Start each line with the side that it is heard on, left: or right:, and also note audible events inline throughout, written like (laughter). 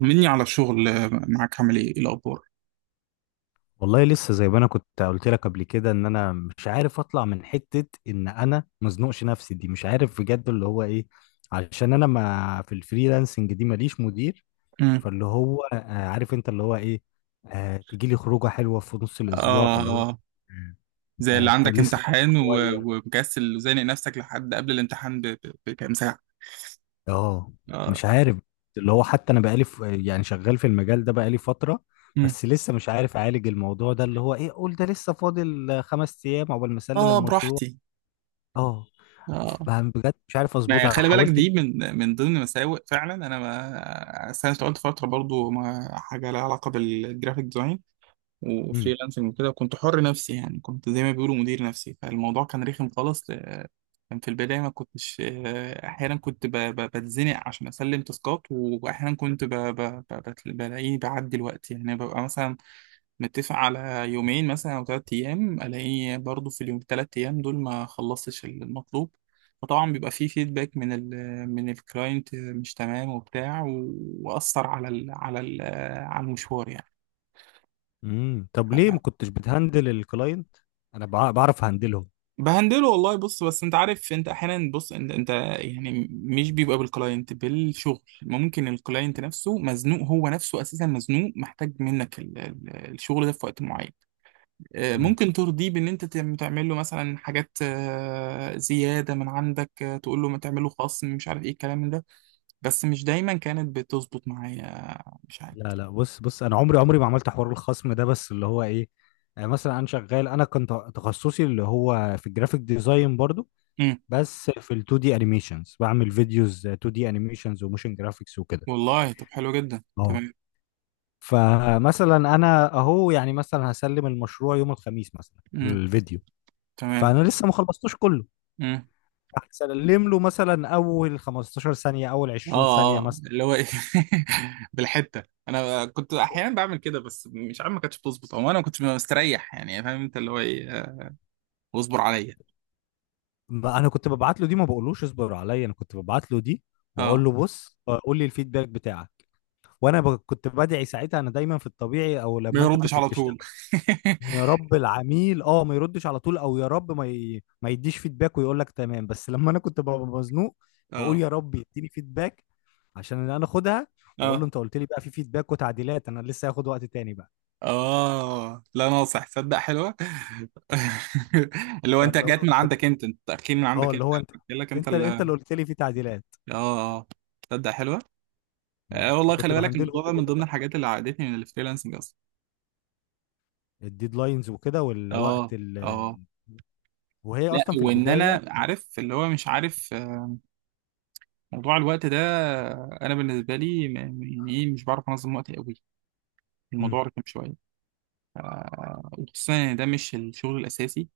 right: طمني على الشغل آه، معاك؟ عامل ايه؟ إيه الاخبار؟
left: والله لسه زي ما انا كنت قلت لك قبل كده ان انا مش عارف اطلع من حتة ان انا مزنوقش نفسي دي مش عارف بجد اللي هو ايه، علشان انا ما في الفريلانسنج دي ماليش مدير.
right: امم.
left: فاللي هو عارف انت اللي هو ايه، آه تيجي لي خروجة حلوة في نص الاسبوع فاللي هو
right: اه، زي اللي
left: آه
right: عندك
left: لسه
right: امتحان و-
left: شوية.
right: ومكسل وزانق نفسك لحد قبل الامتحان بكام ساعه.
left: اه
right: اه.
left: مش عارف. اللي هو حتى انا بقالي يعني شغال في المجال ده بقالي فترة،
right: امم.
left: بس لسه مش عارف اعالج الموضوع ده اللي هو ايه، قول ده لسه فاضل خمس ايام عقبال ما اسلم
right: اه،
left: المشروع.
right: براحتي.
left: اه
right: اه،
left: ما بجد مش عارف
right: ما
left: اظبطها،
right: خلي بالك
left: حاولت.
right: دي من ضمن مساوئ فعلا. انا ما أصل انا اشتغلت فتره برضو ما حاجه لها علاقه بالجرافيك ديزاين
left: امم
right: وفريلانسنج وكده، وكنت حر نفسي يعني، كنت زي ما بيقولوا مدير نفسي، فالموضوع كان رخم خالص. كان في البداية ما كنتش آه، أحيانا كنت بتزنق عشان أسلم تاسكات، وأحيانا كنت بلاقيه بعدي الوقت، يعني ببقى مثلا متفق على يومين مثلا أو تلات أيام، ألاقيه برضه في اليوم التلات أيام دول ما خلصتش المطلوب. فطبعا بيبقى فيه فيدباك من من الكلاينت مش تمام وبتاع، وأثر على ال على المشوار
left: طب ليه ما
right: يعني.
left: كنتش بتهندل الكلاينت؟ انا بعرف هندلهم.
right: بهندله والله، بص، بس انت عارف، انت احيانا، بص انت يعني مش بيبقى بالكلاينت، بالشغل، ممكن الكلاينت نفسه مزنوق، هو نفسه اساسا مزنوق، محتاج منك الشغل ده في وقت معين. اه،
left: امم
right: ممكن ترضيه بان انت تعمل له مثلا حاجات، اه، زياده من عندك، اه، تقول له ما تعمل له خصم، مش عارف ايه الكلام ده. بس مش دايما كانت بتظبط معايا. مش عارف.
left: لا بص، انا عمري ما عملت حوار الخصم ده، بس اللي هو ايه، مثلا انا شغال، انا كنت تخصصي اللي هو في الجرافيك ديزاين برضو،
right: امم.
left: بس في ال 2 دي انيميشنز، بعمل فيديوز 2 دي انيميشنز وموشن جرافيكس وكده.
right: والله طب حلو جدا،
left: اه
right: تمام.
left: فمثلا انا اهو، يعني مثلا هسلم المشروع يوم الخميس مثلا
right: امم.
left: الفيديو،
right: تمام.
left: فانا لسه ما خلصتوش كله.
right: امم.
left: سلم له مثلا اول 15 ثانيه اول 20
right: اه
left: ثانيه
right: اه،
left: مثلا.
right: اللي هو ايه. (laughs) بالحته. انا كنت احيانا بعمل كده، بس مش عارف ما كانتش بتظبط، او انا ما كنتش مستريح، يعني فاهم انت اللي هو ايه؟ آه، واصبر عليا.
left: ما انا كنت ببعت له دي، ما بقولوش اصبر عليا، انا كنت ببعت له دي واقول
right: اه،
left: له بص قول لي الفيدباك بتاعك. وانا كنت بدعي ساعتها، انا دايما في الطبيعي او
right: ما
left: لما انت
right: يردش
left: كنت
right: على
left: بتشتغل،
right: طول.
left: إن يا رب العميل اه ما يردش على طول، او يا رب ما يديش فيدباك ويقول لك تمام. بس لما انا كنت ببقى مزنوق
right: (laughs)
left: بقول
right: اه.
left: يا رب يديني فيدباك عشان انا اخدها واقول له
right: اه.
left: انت قلت لي بقى في فيدباك وتعديلات، انا لسه هاخد وقت تاني بقى.
right: اه، لا ناصح، تصدق حلوه. (laughs) اللي هو انت
left: فاللي
right: جات
left: هو
right: من
left: كنت
right: عندك انت، انت تاكيد من
left: اه
right: عندك انت،
left: اللي هو انت،
right: قلت لك انت
left: انت
right: اللي
left: انت
right: اه.
left: اللي قلت لي فيه تعديلات.
right: اه. آه. تصدق حلوه.
left: مم.
right: آه والله،
left: فكنت
right: خلي بالك الموضوع
left: بهندلهم
right: ده من
left: بكده
right: ضمن
left: بقى.
right: الحاجات اللي عقدتني من الفريلانسنج اصلا.
left: الديدلاينز وكده،
right: اه.
left: والوقت
right: اه،
left: وهي
right: لا،
left: اصلا في
right: وان
left: البدايه.
right: انا عارف اللي هو مش عارف آه، موضوع الوقت ده، انا بالنسبه لي يعني ايه مش بعرف انظم وقتي قوي.
left: مم.
right: الموضوع رخم شويه. آه، وخصوصا ان ده مش الشغل الاساسي.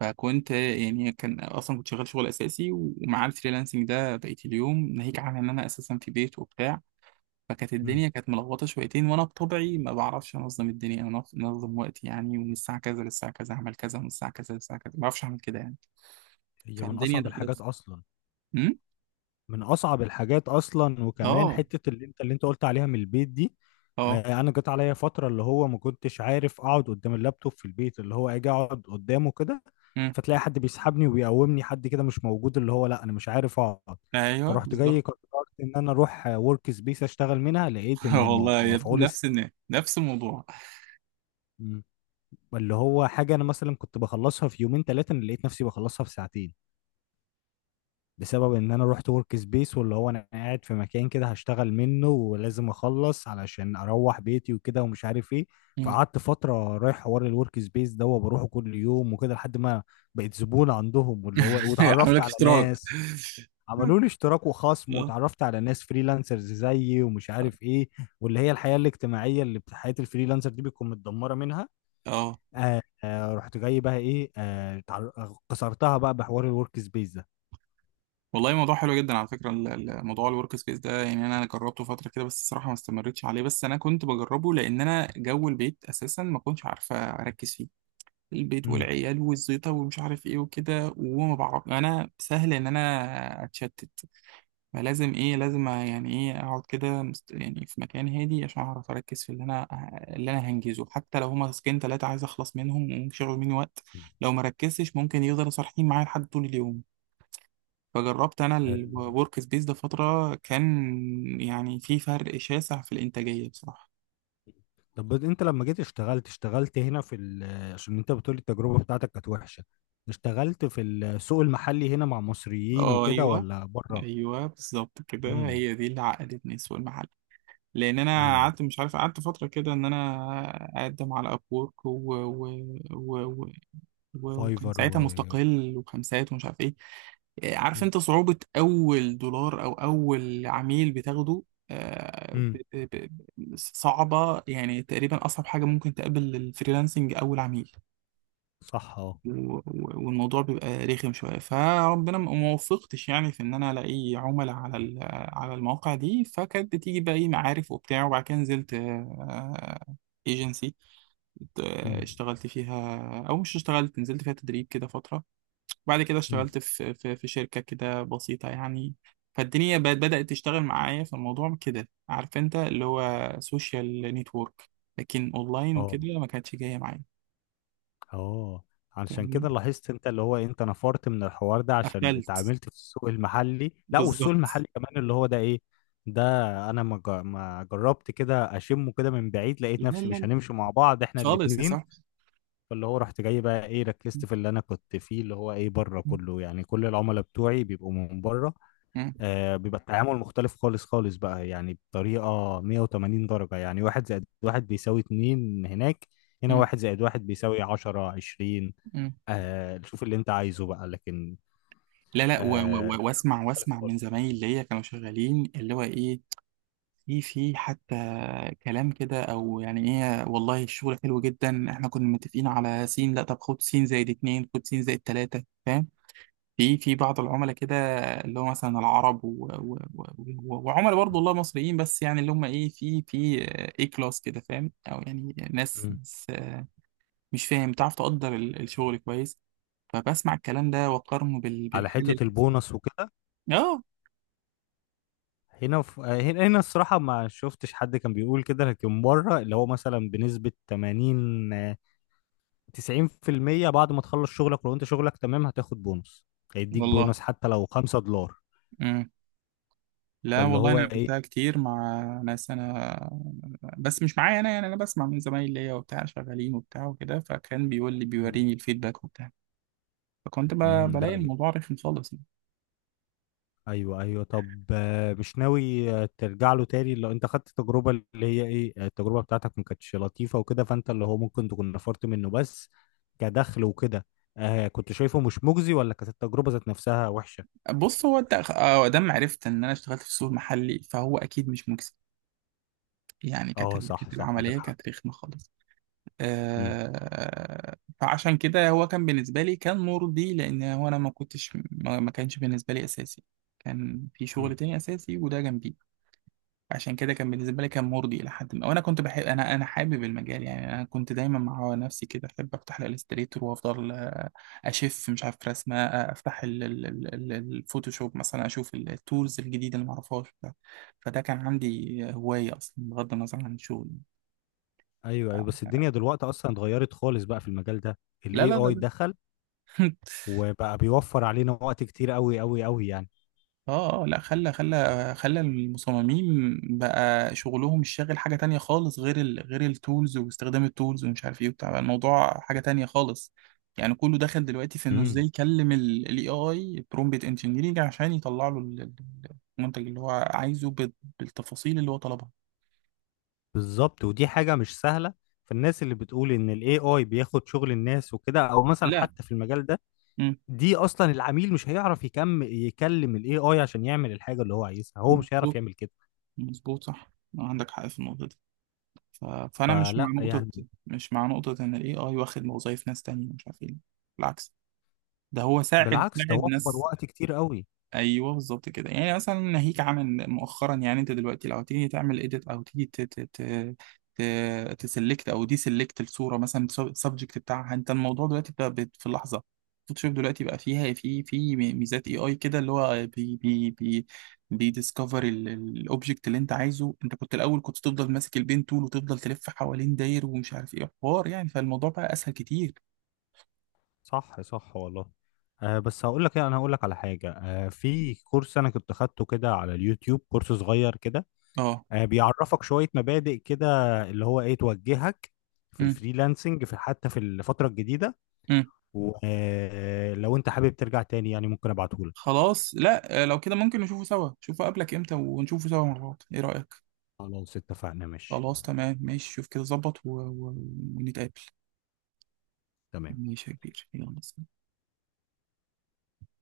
right: فكنت يعني، كان اصلا كنت شغال شغل اساسي، ومع الفريلانسنج ده بقيت اليوم، ناهيك عن ان انا اساسا في بيت وبتاع، فكانت
left: مم.
right: الدنيا كانت ملخبطه شويتين. وانا بطبعي ما بعرفش انظم الدنيا، انا انظم وقتي يعني، ومن الساعه كذا للساعه كذا اعمل كذا، ومن الساعه كذا للساعه كذا، ما بعرفش اعمل كده يعني.
left: هي من
right: فالدنيا
left: اصعب الحاجات
right: دخلت.
left: اصلا.
right: امم.
left: من اصعب الحاجات اصلا، وكمان
right: اه.
left: حته اللي انت قلت عليها من البيت دي.
right: اه.
left: انا جت عليا فتره اللي هو ما كنتش عارف اقعد قدام اللابتوب في البيت، اللي هو اجي اقعد قدامه كده
right: مم.
left: فتلاقي حد بيسحبني وبيقومني، حد كده مش موجود، اللي هو لا انا مش عارف اقعد.
right: ايوه
left: فرحت جاي
right: بالظبط.
left: قررت ان انا اروح ورك سبيس اشتغل منها، لقيت
right: (laughs)
left: ان
right: والله يا ابني،
left: مفعول
right: نفس الناس نفس الموضوع.
left: م. اللي هو حاجه انا مثلا كنت بخلصها في يومين ثلاثه، انا لقيت نفسي بخلصها في ساعتين، بسبب ان انا رحت ورك سبيس واللي هو انا قاعد في مكان كده هشتغل منه ولازم اخلص علشان اروح بيتي وكده ومش عارف ايه.
right: مم.
left: فقعدت فترة رايح حوار الورك سبيس ده وبروحه كل يوم وكده لحد ما بقيت زبون عندهم، واللي هو
right: (laughs) عامل
left: واتعرفت
right: لك
left: على
right: اشتراك.
left: ناس، عملوا لي
right: (laughs)
left: اشتراك وخصم
right: اه.
left: واتعرفت على ناس فريلانسرز زيي ومش عارف ايه، واللي هي الحياة الاجتماعية اللي حياة الفريلانسر دي بتكون متدمرة منها.
right: اه.
left: آه رحت جاي بقى ايه آه كسرتها بقى بحوار الورك سبيس ده.
right: والله موضوع حلو جدا على فكره، موضوع الورك سبيس ده، يعني انا جربته فتره كده، بس الصراحه ما استمرتش عليه. بس انا كنت بجربه لان انا جو البيت اساسا ما كنتش عارفه اركز فيه. البيت والعيال والزيطه ومش عارف ايه وكده، وما بعرف، انا سهل ان انا اتشتت. فلازم ايه، لازم يعني ايه اقعد كده يعني في مكان هادي عشان اعرف اركز في اللي انا اللي انا هنجزه، حتى لو هما تاسكين تلاتة عايز اخلص منهم وممكن مني وقت، لو ما ركزتش ممكن يفضلوا صارحين معايا لحد طول اليوم. فجربت انا
left: مم.
right: الورك سبيس ده فترة، كان يعني في فرق شاسع في الانتاجية بصراحة.
left: طب انت لما جيت اشتغلت، اشتغلت هنا في عشان انت بتقول التجربة بتاعتك كانت وحشة، اشتغلت في السوق المحلي هنا مع مصريين
right: اه.
left: وكده
right: ايوه،
left: ولا بره؟
right: ايوه بالظبط كده،
left: امم
right: هي دي اللي عقدتني سوق المحل. لان انا
left: امم
right: قعدت مش عارف، قعدت فتره كده ان انا اقدم على ابورك و... وكان
left: فايفر و...
right: ساعتها مستقل وخمسات ومش عارف ايه. آه، عارف
left: امم
right: انت صعوبة أول دولار أو أول عميل بتاخده؟ آه،
left: إمم.
right: صعبة يعني، تقريبا أصعب حاجة ممكن تقابل الفريلانسنج أول عميل.
left: صح اه
right: و- و- والموضوع بيبقى رخم شوية. فربنا ما وفقتش يعني في إن أنا ألاقي عملاء على على المواقع دي. فكانت بتيجي بقى إيه، معارف وبتاع، وبعد كده نزلت ايجنسي،
left: امم
right: اشتغلت فيها، أو مش اشتغلت، نزلت فيها تدريب كده فترة. بعد كده
left: امم
right: اشتغلت في شركة كده بسيطة يعني. فالدنيا بقت بدأت تشتغل معايا في الموضوع كده، عارف انت اللي هو سوشيال نتورك، لكن اونلاين
left: اه
right: وكده ما كانتش جاية معايا.
left: اه. علشان
right: فاهمني،
left: كده لاحظت انت اللي هو انت نفرت من الحوار ده عشان
right: قفلت
left: اتعاملت في السوق المحلي؟ لا والسوق
right: بالظبط.
left: المحلي كمان اللي هو ده ايه ده، انا ما جربت كده اشمه كده من بعيد، لقيت
right: لا لا
left: نفسي مش
right: لا.
left: هنمشي مع بعض احنا
right: خالص يا
left: الاتنين.
right: صاحبي.
left: فاللي هو رحت جاي بقى ايه، ركزت في اللي انا كنت فيه اللي هو ايه بره
right: م-
left: كله، يعني كل العملاء بتوعي بيبقوا من بره.
right: م-
left: آه بيبقى التعامل مختلف خالص بقى، يعني بطريقة 180 درجة، يعني واحد زائد واحد بيساوي اتنين هناك، هنا
right: م-
left: واحد زائد واحد بيساوي عشرة عشرين،
right: م.
left: آه شوف اللي انت عايزه بقى. لكن
right: لا لا،
left: آه
right: واسمع،
left: مختلف
right: واسمع من
left: خالص.
right: زمايلي اللي هي كانوا شغالين، اللي هو ايه، في حتى كلام كده، او يعني ايه والله الشغل حلو جدا، احنا كنا متفقين على سين، لا طب خد سين زائد اتنين، خد سين زائد تلاتة، فاهم؟ في بعض العملاء كده، اللي هو مثلا العرب وعملاء برضه
left: م-
right: والله مصريين، بس يعني اللي هم ايه، في اي كلاس كده، فاهم؟ او يعني ناس,
left: م.
right: ناس آه، مش فاهم، بتعرف تقدر الشغل كويس. فبسمع الكلام ده واقارنه
left: على
right: بالحل اللي
left: حتة البونص وكده،
right: اه.
left: هنا في هنا الصراحة ما شفتش حد كان بيقول كده، لكن بره اللي هو مثلا بنسبة 80 90% بعد ما تخلص شغلك، ولو انت شغلك تمام هتاخد بونص، هيديك
right: والله
left: بونص حتى لو 5$.
right: لا
left: فاللي
right: والله،
left: هو
right: انا
left: ايه.
right: قابلتها كتير مع ناس، انا بس مش معايا انا يعني، انا بسمع من زمايلي ليا وبتاع شغالين وبتاع وكده، فكان بيقول لي
left: مم.
right: بيوريني الفيدباك وبتاع. فكنت
left: مم، لا
right: بلاقي
left: ج-
right: الموضوع رخم خالص يعني.
left: ايوه طب مش ناوي ترجع له تاني؟ لو انت خدت تجربة اللي هي ايه، التجربة بتاعتك ما كانتش لطيفة وكده، فانت اللي هو ممكن تكون نفرت منه، بس كدخل وكده آه كنت شايفه مش مجزي ولا كانت التجربة ذات نفسها وحشة؟
right: بص، هو انت آه، دام عرفت ان انا اشتغلت في السوق المحلي فهو اكيد مش مكسب يعني. كانت
left: اه صح
right: كانت
left: صح
right: العمليه
left: عندك حق
right: كانت رخمه خالص.
left: مم.
right: آه. فعشان كده هو كان بالنسبه لي كان مرضي، لان هو انا ما كنتش، ما كانش بالنسبه لي اساسي، كان في
left: مم.
right: شغل تاني اساسي، وده جنبي. عشان كده كان بالنسبه لي كان مرضي الى حد ما. وانا كنت بحب، انا حابب المجال يعني، انا كنت دايما مع نفسي كده احب افتح الالستريتور، وافضل آه، اشف مش عارف رسمه، آه، افتح الفوتوشوب مثلا، اشوف التولز الجديده اللي ما اعرفهاش. فده كان عندي هوايه اصلا بغض النظر عن الشغل.
left: ايوه بس الدنيا دلوقتي اصلا اتغيرت خالص بقى في المجال ده،
right: لا
left: الاي
right: لا لا
left: اي
right: لا.
left: دخل
right: (laughs)
left: وبقى بيوفر علينا وقت كتير قوي يعني.
right: اه. اه، لا، خلى المصممين بقى شغلهم الشاغل حاجة تانية خالص، غير ال غير التولز واستخدام التولز ومش عارف ايه وبتاع. بقى الموضوع حاجة تانية خالص يعني. كله دخل دلوقتي في انه ازاي
left: امم
right: يكلم الاي اي، برومبت انجينيرنج عشان يطلع له المنتج اللي هو عايزه بالتفاصيل اللي هو طلبها.
left: بالظبط ودي حاجة مش سهلة. فالناس اللي بتقول ان الاي اي بياخد شغل الناس وكده، او مثلا
right: لا.
left: حتى في المجال ده،
right: مم.
left: دي اصلا العميل مش هيعرف يكلم الاي اي عشان يعمل الحاجة اللي هو عايزها، هو مش هيعرف
right: مظبوط،
left: يعمل كده،
right: مظبوط صح، عندك حق في النقطة دي. فأنا مش مع
left: فلا
right: نقطة،
left: يعني.
right: مش مع نقطة إن ال AI واخد وظايف ناس تانية مش عارف ايه. بالعكس، ده هو ساعد،
left: بالعكس ده
right: ساعد
left: وفر
right: ناس.
left: وقت كتير قوي.
right: ايوه بالظبط كده يعني، مثلا ناهيك عمل مؤخرا يعني، انت دلوقتي لو تيجي تعمل اديت، او تيجي ت ت ت ت تسلكت او دي سلكت الصوره مثلا، السبجكت بتاعها انت، الموضوع دلوقتي بقى في اللحظه. فوتوشوب دلوقتي بقى فيها، في ميزات اي اي كده، اللي هو بي بي بي بيديسكفر الاوبجكت اللي انت عايزه. انت كنت الاول كنت تفضل ماسك البين تول وتفضل تلف حوالين داير ومش عارف ايه حوار يعني. فالموضوع بقى اسهل كتير.
left: صح والله. آه بس هقول لك ايه، انا هقول لك على حاجة آه في كورس انا كنت خدته كده على اليوتيوب، كورس صغير كده،
right: اه.
left: بيعرفك شوية مبادئ كده اللي هو ايه توجهك في
right: إمم.
left: الفريلانسنج في حتى في الفترة الجديدة،
right: إمم.
left: ولو انت حابب ترجع تاني يعني ممكن ابعتهولك.
right: خلاص، لا آه، لو كده ممكن نشوفه سوا، شوفه قبلك امتى ونشوفه سوا مرات، ايه رأيك؟
left: خلاص اتفقنا ماشي
right: خلاص تمام ماشي، شوف كده ظبط ونتقابل.
left: تمام.
right: ماشي يا كبير، يلا سلام.